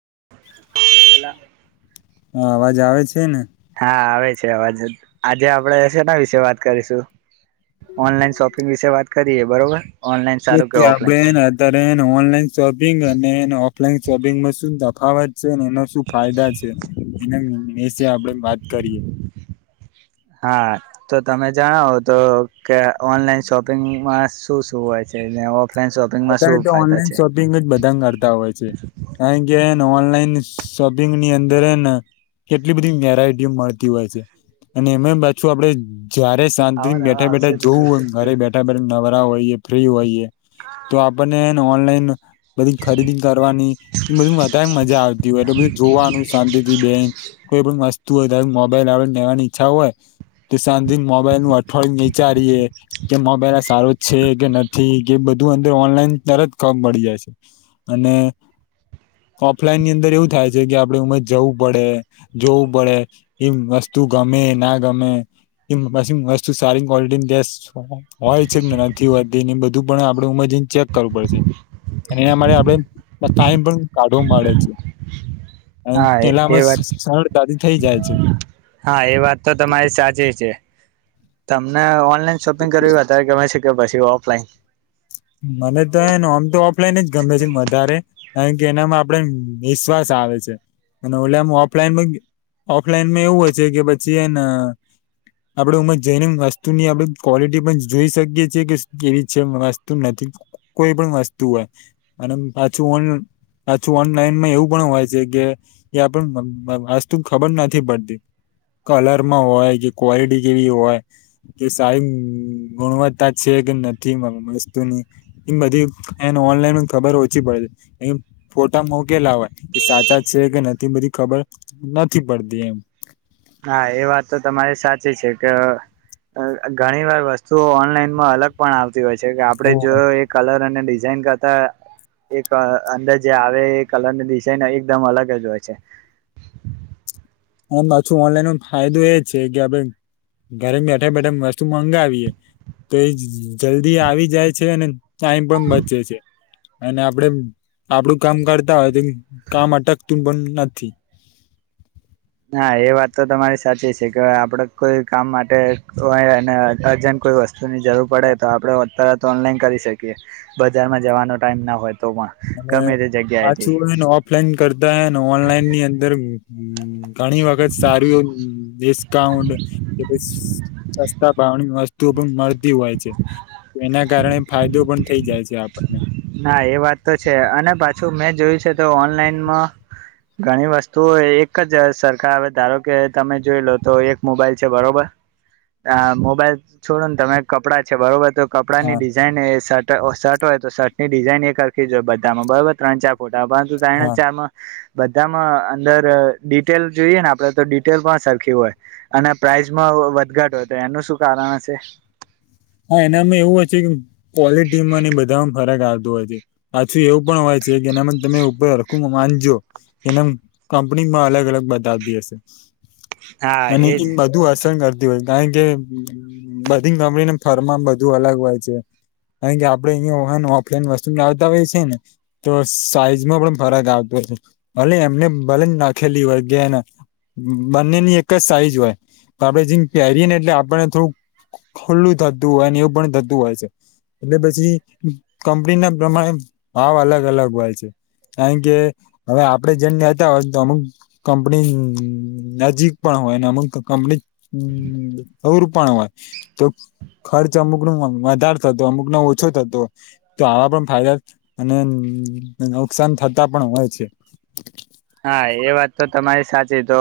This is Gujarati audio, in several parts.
[unintelligible] હ અવાજ આવે છે, ને હા આવે છે, આવે છે, અવાજ આજે આપડે છેના વિશે વાત કરીશું ઓનલાઈન શોપિંગ વિશે વાત કરીએ બરોબર ઓનલાઈન સારું કે ઓફલાઈન બેન એ ટ્રેન [inaudible] ઓનલાઈન શોપિંગ અને એને ઓફલાઈન શોપિંગમાં શું દખાવત ને એના શું ફાયદા છે, એના આપડે વાત કરીએ હા તો તમે જણાવો તો કે ઓનલાઈન શોપિંગમાં શું શું હોય છે. ઓફલાઈન શોપિંગમાં અત્યારે શું તો ફાયદા ઓનલાઈન છે શોપિંગ જ બધા કરતા હોય છે, કારણ કે ઓનલાઈન શોપિંગ ની અંદર ને કેટલી બધી વેરાયટી મળતી હોય છે. અને એમે પાછું આપડે જયારે શાંતિ આવા નવા બેઠા આવશે બેઠા જ જોવું હોય ને ઘરે બેઠા બેઠા નવરા હોઈએ ફ્રી હોઈએ તો આપણનેને ઓનલાઈન બધી ખરીદી કરવાની એ બધ બ મજા આવતી હોય બરોબર જોવાનું શાંતિથી બે કોઈ પણ વસ્તુ હોય ત મોબાઈલ આપને લેવાની ઈચ્છા હોય સાાજિ મોબાઈલ નું અઠવાડયું વિચારીએે કે મોબાઈલ આ સારો જ છે, કે નથી કે બધું બધું અંદર ઓનલાઈન તર જ કબ મળી જાય છે, અને ઓફલાઈન ની અંદર એવું થાય છે, કે આપડે ઉમર જવું પડે જોવું પડે એ તું ગમે ના ગમે એ પછી વસ્તુ સારી ક્વલિટીની હોય છે, કે નથી હોતી બધું પણ આપણે ઉમરજીને ચેક કરવું પડશે અને એના માટે આપણે ટાઈમ પણ કાઢો મળે છે અને હા પેલા એ આમાં વાત શળ દાદી થઈ જાય છે્ હા એ વાત તો તમારી સાચી છે. તમને ઓનલાઈન શોપિંગ કર્યું અત્યારે ગમે છે, કે પછી ઓફલાઈન મને તો એ આમ તો ઓફલાઈન જ ગમે છે, વધારે કારણ કે એનામાં આપડે નિશ્વાસ આવે છે, અને ઓલેમ ઓફલાઈનમાં ઓફલાઈનમાં એવું હોય છે કે પછી એને આપડે ઉમાં જઈને વસ્તુની આપડે ક્વોલિટી પણ જોઈ શકીએ છીએ કે કેવી છેસ્ત નથી કોઈ પણ વસ્તુ હોય અને પાછું ઓન પાછું ઓનલાઈનમાં એવું પણ હોય છે કે એ આપ વસ્તુ ખબર નથી પડતી કલરમાં હોય કે ક્વોલિટી કેવી હોય કે સાઈ ગુણવત્તા છે. નથી માં વસ્તુ એમ બધી એને ઓનલાઈન ખબર ઓછી પડે છે એ ફોટા મોકેલાવા એ સાચા છે કે નથી બધ ખબર નથી પડતી એમ. હા એ વાત તો તમારી સાચી છે કે ઘણી વાર વસ્તુઓ ઓનલાઈનમાં અલગ પણ આવતી હોય છે કે આપડે જો એ કલર અને ડિઝ ઇનિંગ કરતા એ અંદર જે આવે એ કલરની ડિઝાઇન એકદમ અલગ જ હોય છે. [inaudible] એમ પાછું ઓનલાઈનમાં ફાયદો એ છે કે આપે ઘરે બેઠા બેઠા વસ્તુ મંગાવીએ તો એ જલ્દી આવી જાય છે અને સા એમ પણ બચે છે. અને આપડે આપડું કામ કરતા હોય તો કામ અટકતું પણ નથી. [inaudible] નાા એ વાત તો તમારી સાચી છે કે આપડ કોઈ કામ માટે કો અજ કોઈ વસ્તુની જરૂર પડે તો આપડ તરત ઓનલાઈન કરી શકીએ બજારમાં જવાનો ટાઈમ ના હોય. તો પણ અને ગમે તે જગ્યાએથી પાછું એને ઓફલાઈન કરતા હને ઓનલાઈન ની અંદર ઘણી વખત સારું ડિસ્કાઉન્ટ કે સસ્તા ભાવણીસ્ત પણ મળતી હોય છે એના કારણે ફાયદો પણ થઈ જાય છે આપણને. ના એ વાત તો છે અને પાછું મેં જોયું છે તો ઓનલાઈનમાં ઘણી વસ્તુ એક જ સરખા હવે ધારો કે તમે જોઈ લો તો એક મોબાઈલ છે બરોબર. આ મોબાઈલ છોડો ને તમે કપડાં છે બરોબર તો કપડાં ની હા ડિઝાઇન શર્ટ હોય તો શર્ટની ડિઝાઇન એ કરખી જોય બધામાં બરોબર ત્રણ ચાર ફૂટ બા તો તણ હા ચ આમાં બધામાં અંદર ડિટેલ જોઈએ ને આપડે તો ડિટેલ પણ સરખી હોય અને પ્રાઇઝમાં વધઘાટ હો હતો એનું શું કારણ હ છે. હા એનામાં એવું હ છે કે ક્વોલિટી બધામાં ફરક આવે. હોય છે પાછું એવું પણ હોય છે કે એનામાં તમે ઉપરખું માનજો. એને કંપનીમાં અલગ અલગ બતાવતી હશે. હા અને એજ એમ બધું અસર કરતી હોય કારણ કે બધી ગમીને થર્મામ બધું અલગ હોય છે. કારણ કે આપડણે અહીંયા ઓહન ઓફલાઈન વસ્તુ લાવતા હોય છે ને તો સાઈઝમાં પણ ફરક આવતો. ભલે એમને ભલે નાખેલી વર્ગ્યા એને બંને ની એક જ સાઈઝ હોય આપડે જે પહેરીએ ને એટલે આપને થોડુંક ખુલ્લું થતું હોય ને એવું પણ થતું હોય છે. એટલે પછી કંપની ના પ્રમાણે ભાવ અલગ અલગ હોય છે. કારણ કે હવે આપડે જેમ નનેતા હોય તો અમુક કંપની નજીક પણ હોય અમક કં અવ રપણ હોય તો ખર્ચ અમુક ન વધાર થતો અમુકનો ઓછો થતો તો આવા પણ ફાયદા અને નુકસાન થતા પણ હોય છે. [inaudible] હા એ વાત તો તમારી સાચી તો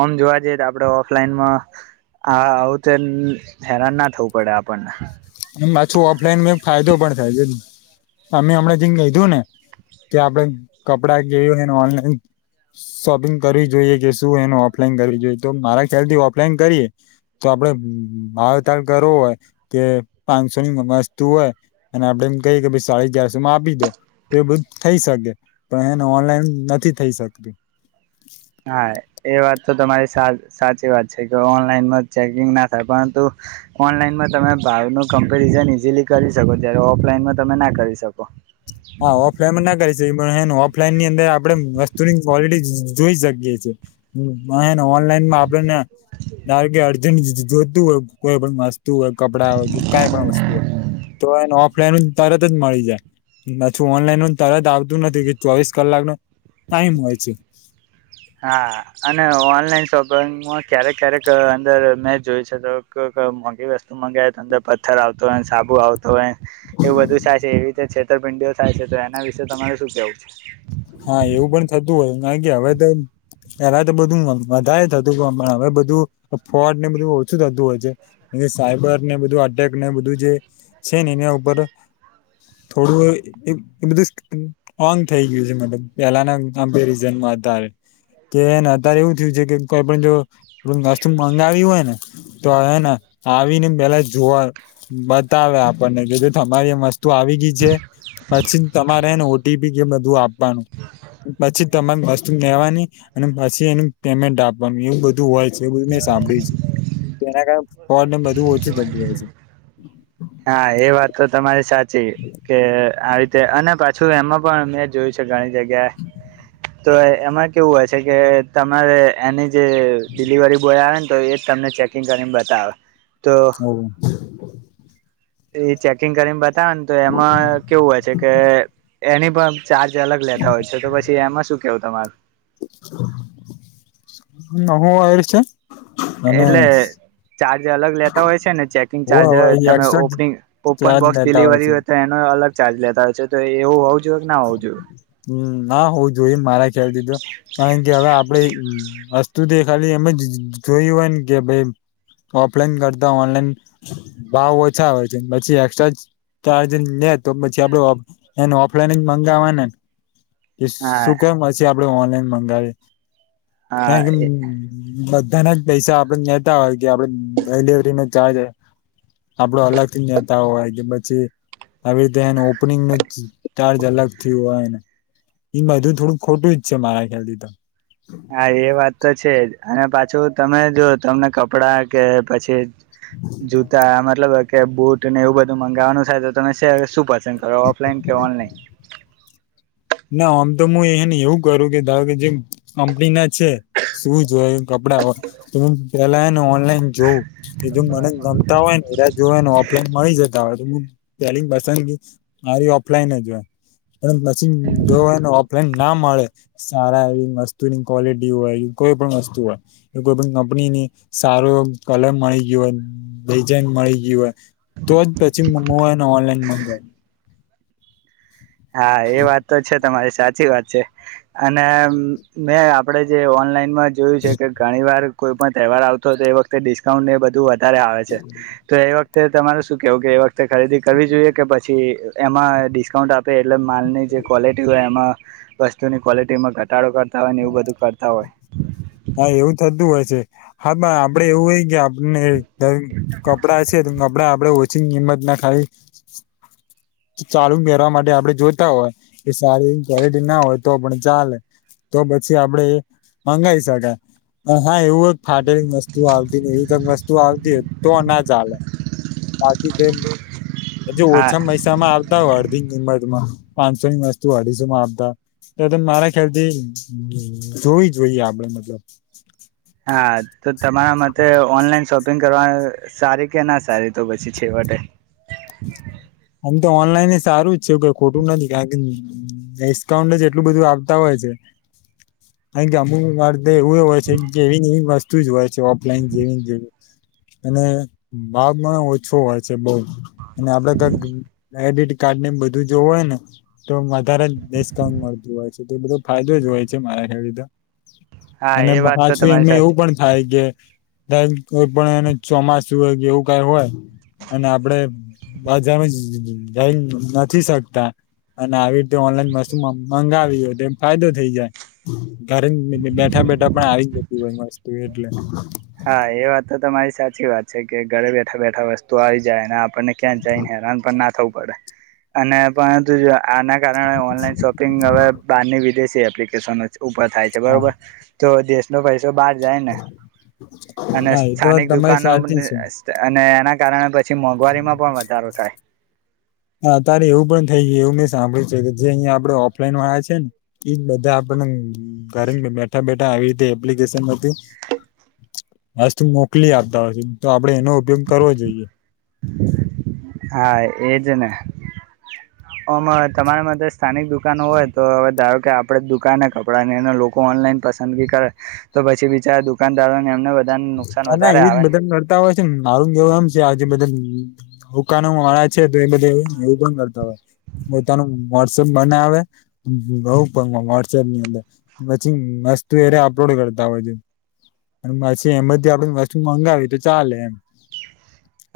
ઓમ જોવા જઈએ તો આપડ ઓફલાઈનમાં હા આવું તો હેરાન ના થવું પડે આપણને. અને પાછું ઓફલાઈન મે ફાયદો પણ થાય છેને અમે હમણાં જેને કીધું ને કે આપડે કપડા જેયું હોય ઓનલાઈન શોપિંગ કરવી જોઈએ કે શું એનું ઓફલાઈન કરવી જોઈએ તો મારા ખ્યાલ થી ઓફલાઈન કરીએ તો આપડ હતાર કરવો હોય કે પાંચસો ની વસ્તુ હોય અને આપડે એમ કહીએ કે સાડી ચારસો માં આપી દો તો એ બધું થઈ શક પણ એને ઓનલાઈન નથી થઈ શકતું હા એ વાત તો તમારી સા સાચી વાત છે કે ઓનલાઈનમાં ચેકિંગ ના થાય પરંતુ ઓનલાઈનમાં તમે ભાવ નો કમ્પેરિઝન ઈઝીલી કરી શકો ત્યારે ઓફલાઈનમાં તમે ના કરી શકો હા ઓફલાઈન માં ના કર છે પણ હેને ઓફલાઈન ની અંદર આપડે વસ્તુની ક્વોલિટી જોઈ શકીએ છે ઓનલાઈનમાં આપેને કે અર્જન્ટ જોતું હોય કોઈ પણ મસ્ વસ્ત હોય કપડા કઈ પણ વસ્તુ હોય તો એને ઓફલાઈન તરત જ મળી જા પછી ઓનલાઈન તરત આવતું નથી કે ચોવીસ કલાક નો ટાઈમ હોય છે. હા અને ઓનલાઈન શોપિંગમાં ક્યારેક ક્યારેક અંદર મેં જોય છે તો મોંઘી વસ્તુ મંગાવ તો અંદર પથ્થર આવતો હોય સાબુ આવતો હોય એવું બધું થાય છે એવી રીતે છેતરપિંડીઓ થાય છે તો એના વિશે તમારે શું કેવું છે? હા એવું પણ થતું હોય કારણ કે હવે તો પેલા તો બધું વધારે થતું હવે બધું ફ્રોડ ને બધું ઓછું થતું હોય છે સાઈબર ને બધું અટેક ને બધું જે છે ને એના ઉપર થોડું એ બધું ઓન થઈ ગયું પેલાના આપડે રીઝન મા હતા તે એને અત્યારે એવું થયું છે કે પણ જો વસ્તુ મંગાવી હોય ને તો હે ને આવીને પેલા જોવા બતાવે આપણને તમારી મસ્તી તો આવી ગી જે પછી તમારેને ઓટીપી કે બધું આપવાનું પછી તમારી વસ્તુ લેવાની અને પછી એનું પેમેન્ટ આપવાનું એવું બધું હોય બધું મેં સાંભળ્યું છે તો એના કારણે પ્રોબલેમ બધું ઓછું થતું હોય છે હા એ વાત તો તમારી કે આવી રીતે અને પાછું એમાં પણ મેં જોયું છે. ઘણી જગ્યા તો એમાં કેવું હોય છે કે તમારે એની જે ડિલિવરી બોય આવે ને તો એ તમને ચેકિંગ કરીને બતાવે. તો હવ એ ચેકિંગ કરીને બતાવે ને તો એમાં કેવું હોય છે કે એની પણ ચાર્જ અલગ લેતા હોય છે તો પછી એમાં શું કેવું તમારું? હું આવેર છે? અને એટલે ચાર્જ અલગ લેતા હોય છે ને ચેકિંગ હોય ચાર્જ હોય તમે extra opening open charge box લેતા ડિલિવરી છે હોય તો એનો અલગ ચાર્જ લેતા હોય છે તો એવું હોઉ હમ ના હું જોય મારા ખ્યાલથી તો કારણ કે હવે આપડે વસ્તુ તે ખાલી એમે જ જોયું હોય ને કે ભાઈ ઓફલાઈન કરતા ઓનલાઈન ભાવ ઓછા આવે છે પછી એસ્ટ્રા તો આજે ને તો પછી આપડે ઓપ એન ઓપ ઓલાઈન મંગાવાના ને કે હા શું કેમ પછી આપડે ઓનલાઈન મંગાવીયે હા કારણ કે મદ ધાના જ પૈસા આપડે નેતા હોય કે આપડે ડિલિવરી નો ચાર્જ આપડો અલગથી નેતા હોય કે પછી આવી રીતે એને ઓપનિંગ ન ચાર્જ અલગ થી હોયને એ બધું થોડુંક ખોટું જ છે મારા ખ્યાલથી તો હા એ વાત તો છે જ અને પાછું તમે જો તમને કપડા કે પછી જૂતા મતલબ કે બુટ ને એવું બધું મંગાવાનું થાય તમે શું પસંદ કરો ઓફલાઈન કે ઓનલાઈન? [inaudible] ના આમ તો હું એને એવું કરું કે ધારકો કે જે કંપની ના છે શું જોય કપ પડા હૌ તો હું પેલા એને ઓન ઓલાઈન જોવ કે જો મને ગમતા હોય ને એ જોને ઓફલાઈન મળી જતા હોય તો પેલી પસંદગી મારી ઓફલાઈન જ હોય. જીન ઓન ઓફલાઈન ના મળે સારા એવી વસ્તુની કો્લિટી હોય કોઈ પણ વસ્તુ કોઈ પણ કંપની ની સારો કલર મળી ગયયો હોય ડિઝઇન મળી ગય હોય. તો જ પછી મંગવા ને ઓનલાઈન મગાવ. હા એ વાત તો છે તમારી સાચી વાત છે અને મે આપણે જે ઓનલાઈનમાં જોયું છે કે ઘણી વાર કોઈ પણ તહેવાર આવતો હોય તો એ વખતે ડિસ્કાઉન્ટ ને બધું વધ અત્યારે આવે છે તો એ વખતે તમારે શું કેવું કે એ વખતે ખરીદી કરવી જોઈએ કે પછી એમાં ડિસ્કાઉન્ટ આપે એટલે માલની જે ક્વૉલિટી હોય એમાં વસ્તુની ક્વૉલિટીમાં ઘટા ઘટાડો કરતા હોય ને એવું બધું કરતા હોય. હા એવું થતું હોય છે હા પણ આપડે એવું હોય કે આપને કપડા છે કપડા આપડે ઓ. [unintelligible] ચાલુ મેરવા માટે આપડણે જોતા હોય કે સારી એવી ક્વોલિટી ના હોય તો પણ ચાલે. તો પછી આપડે એ મંગાઈ શકાય. હ હા એવું એક ફાટેલી વસ્તુ આવતી એવી વસ્તુ આવતી હો તો ના ચાલે. [inaudible] [inaudible] હા ઓછામાં પૈ આપતા હોય અડધી કિંમત માં પાંચસો ની વસ્તુ અઢીસો માં આપતા તો તો મારા ખ્યાલથી જોવી જોઈએ આપડે. હા તો તમારા મતે ઓનલાઈન શોપિંગ કરવા સારી કે ના સારી તો પછી છેવટે. આમ તો ઓનલાઈન સારું જ છે ખોટું નથી કારણ કે ડિસ્કાઉન્ટ જ એટલું બધું આપતા હોય છે. કેન કે અમુક વાર એવી હોય છે જેવી ની વશ તુજ હોય ઓફલાઈન જેવી જેવી ઓછો હોય છે બો કા ક્રેડિટ કાર્ડ ને બધું જો હોય ને તો વધારે ડિસ્કાઉન્ટ મળતું હોય છે. તો તો બધો ફાયદો જ હોય છે મારા હારુતો. હા અને એ વાત તો પાછું તમારી એમા એવું સાચી પણ થાય કે [unintelligible] કોઈ પણ એને ચોમાસું હોય એવું કાઈ હોય અને આપણે [unintelligible] નથી શકતા અને આવી રીતે ઓનલાઈન વસ્તુ મંગાવીએ. એ ફાયદો થઈ જાય ઘરે બેઠા બેઠા પણ આવી. [inaudible] હા એ વાત તો તમારી સાચી વાત છે કે ઘરે બેઠા બેઠા વસ્તુ આવી જાય ને આપ આપને ક્યાં જઈને હેરાન પન ના થવું પડે અને પરંતુ જો આ. આના કારણે ઓનલાઈન શોપિંગ હવે બહારની વિદેશી એપ્લિકેશનો છે. ઉપર થાય છે હા બરોબર તો દેશ નો પૈસો બાર જાય ને. અને હા એ તો સ્થાનિક તમારી દુકાનો સાચી છે. અને એના કારણે પછી મોંઘવારીમાં પણ વધારો થાય. હા અત્યારે એવું પણ થઈ ગય એવું મેં સાંભળ્યું છે કે જે અહીંયા આપડે ઓફલાઈન વાળા છે ને ઈજ બધા ઘરે બેઠા બેઠા આવી રીતે એપ્લિકેશન હતી. [inaudible] મસ્ત મોકલી આપતા હોય તો આપડે એનો ઉપયોગ કરવો જોઈએ. હા એજ ને અમારે તમારા માટે સ્થાનિક દુકાનો હોય તો હવે ધારો કે આપડે દુકાન કપડા ને લોકો ઓનલાઈન પસંદગી કરે તો પછી બિચારા દુકાનદારો ને એમને [unintelligible] બધાને નુકસાન છે. મારુ [unintelligible] વધારે આવે ને એવું પણ કરતા હોય. પોતાનું વોટસઅપ બનાવે બોઉ વોટસપની અંદર પછી મસ્ત તું એ અપલોડ કરતા હોય આને [unintelligible] તેમ જ આપડે વસ્તુ મંગાવી તો ચાલે એમ.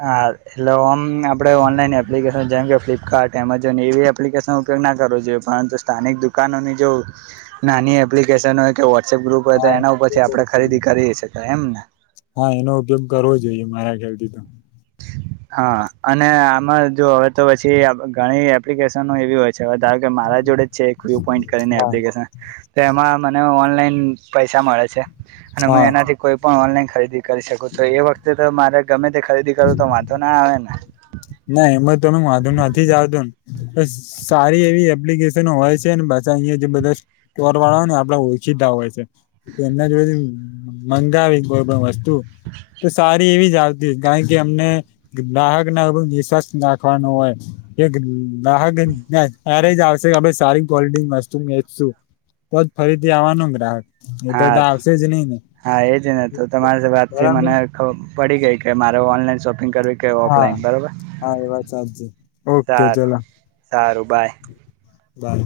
હા એટલે આમ આપણે ઓનલાઈન એપ્લિકેશન જેમ કે ફ્લિપકાર્ટ એમેઝોન એવી એપ્લિકેશનો ઉપયોગ ના કરવો જોઈએ પરંતુ સ્થાનિક દુકાન જો નાની [unintelligible] વોટ્સએપ ગ્રુપ હોય તો હા એના ઉપરથી આપણે ખરીદી કરી સકાય એમ ને હા એનો ઉપયોગ કરવો જોઈએ મારા ખ્યાલથી તો હા અને આમાં જો હવે તો પછી ઘણી એપ્લિકેશનો એવી હોય છે ધારો કે મારા જોડે જ છે એક વ્યુ પોઈન્ટ કરીને હા એપ્લિકેશન તો એમાં મને ઓનલાઈન પૈસા મળે છે અને હું હા એનાથી કોઈ પણ ઓનલાઈન ખરીદી કરી શકું એ વખતે તો મારે ગમે તે ખરીદી કરુ તો મા હેને ના એમાં તમે વાંધો નથી જ આવતો ને સારી એવી એપ્લિકેશન હોય છેને અ જે બધા ચર વાળા હોયને આપડા ઓળખીતા હોય છે એમના જોડે મા કોઈ વસ્તુ તો સારી એવી જ આવતી કારણ કે અમને ગ્રાહક ના નિશસ્થ નાખવાનો હોય એકહ્યારે જ આવશે સારી ક ક્વોલિટી વસ્તુ વચશું તોજ ફરીથી આવવાનો ગ્રાહક એ તો હા આવશે જ નહી ને હા એજ ને તો તમારી વાતથી બરાબર મને પડી ગઈ કે મારે ઓનલાઈન શોપ- કે હા ઓફલાઈન બરોબર હા એ વાત સાચી ઓકે સારું ચલો સારું બાય બાય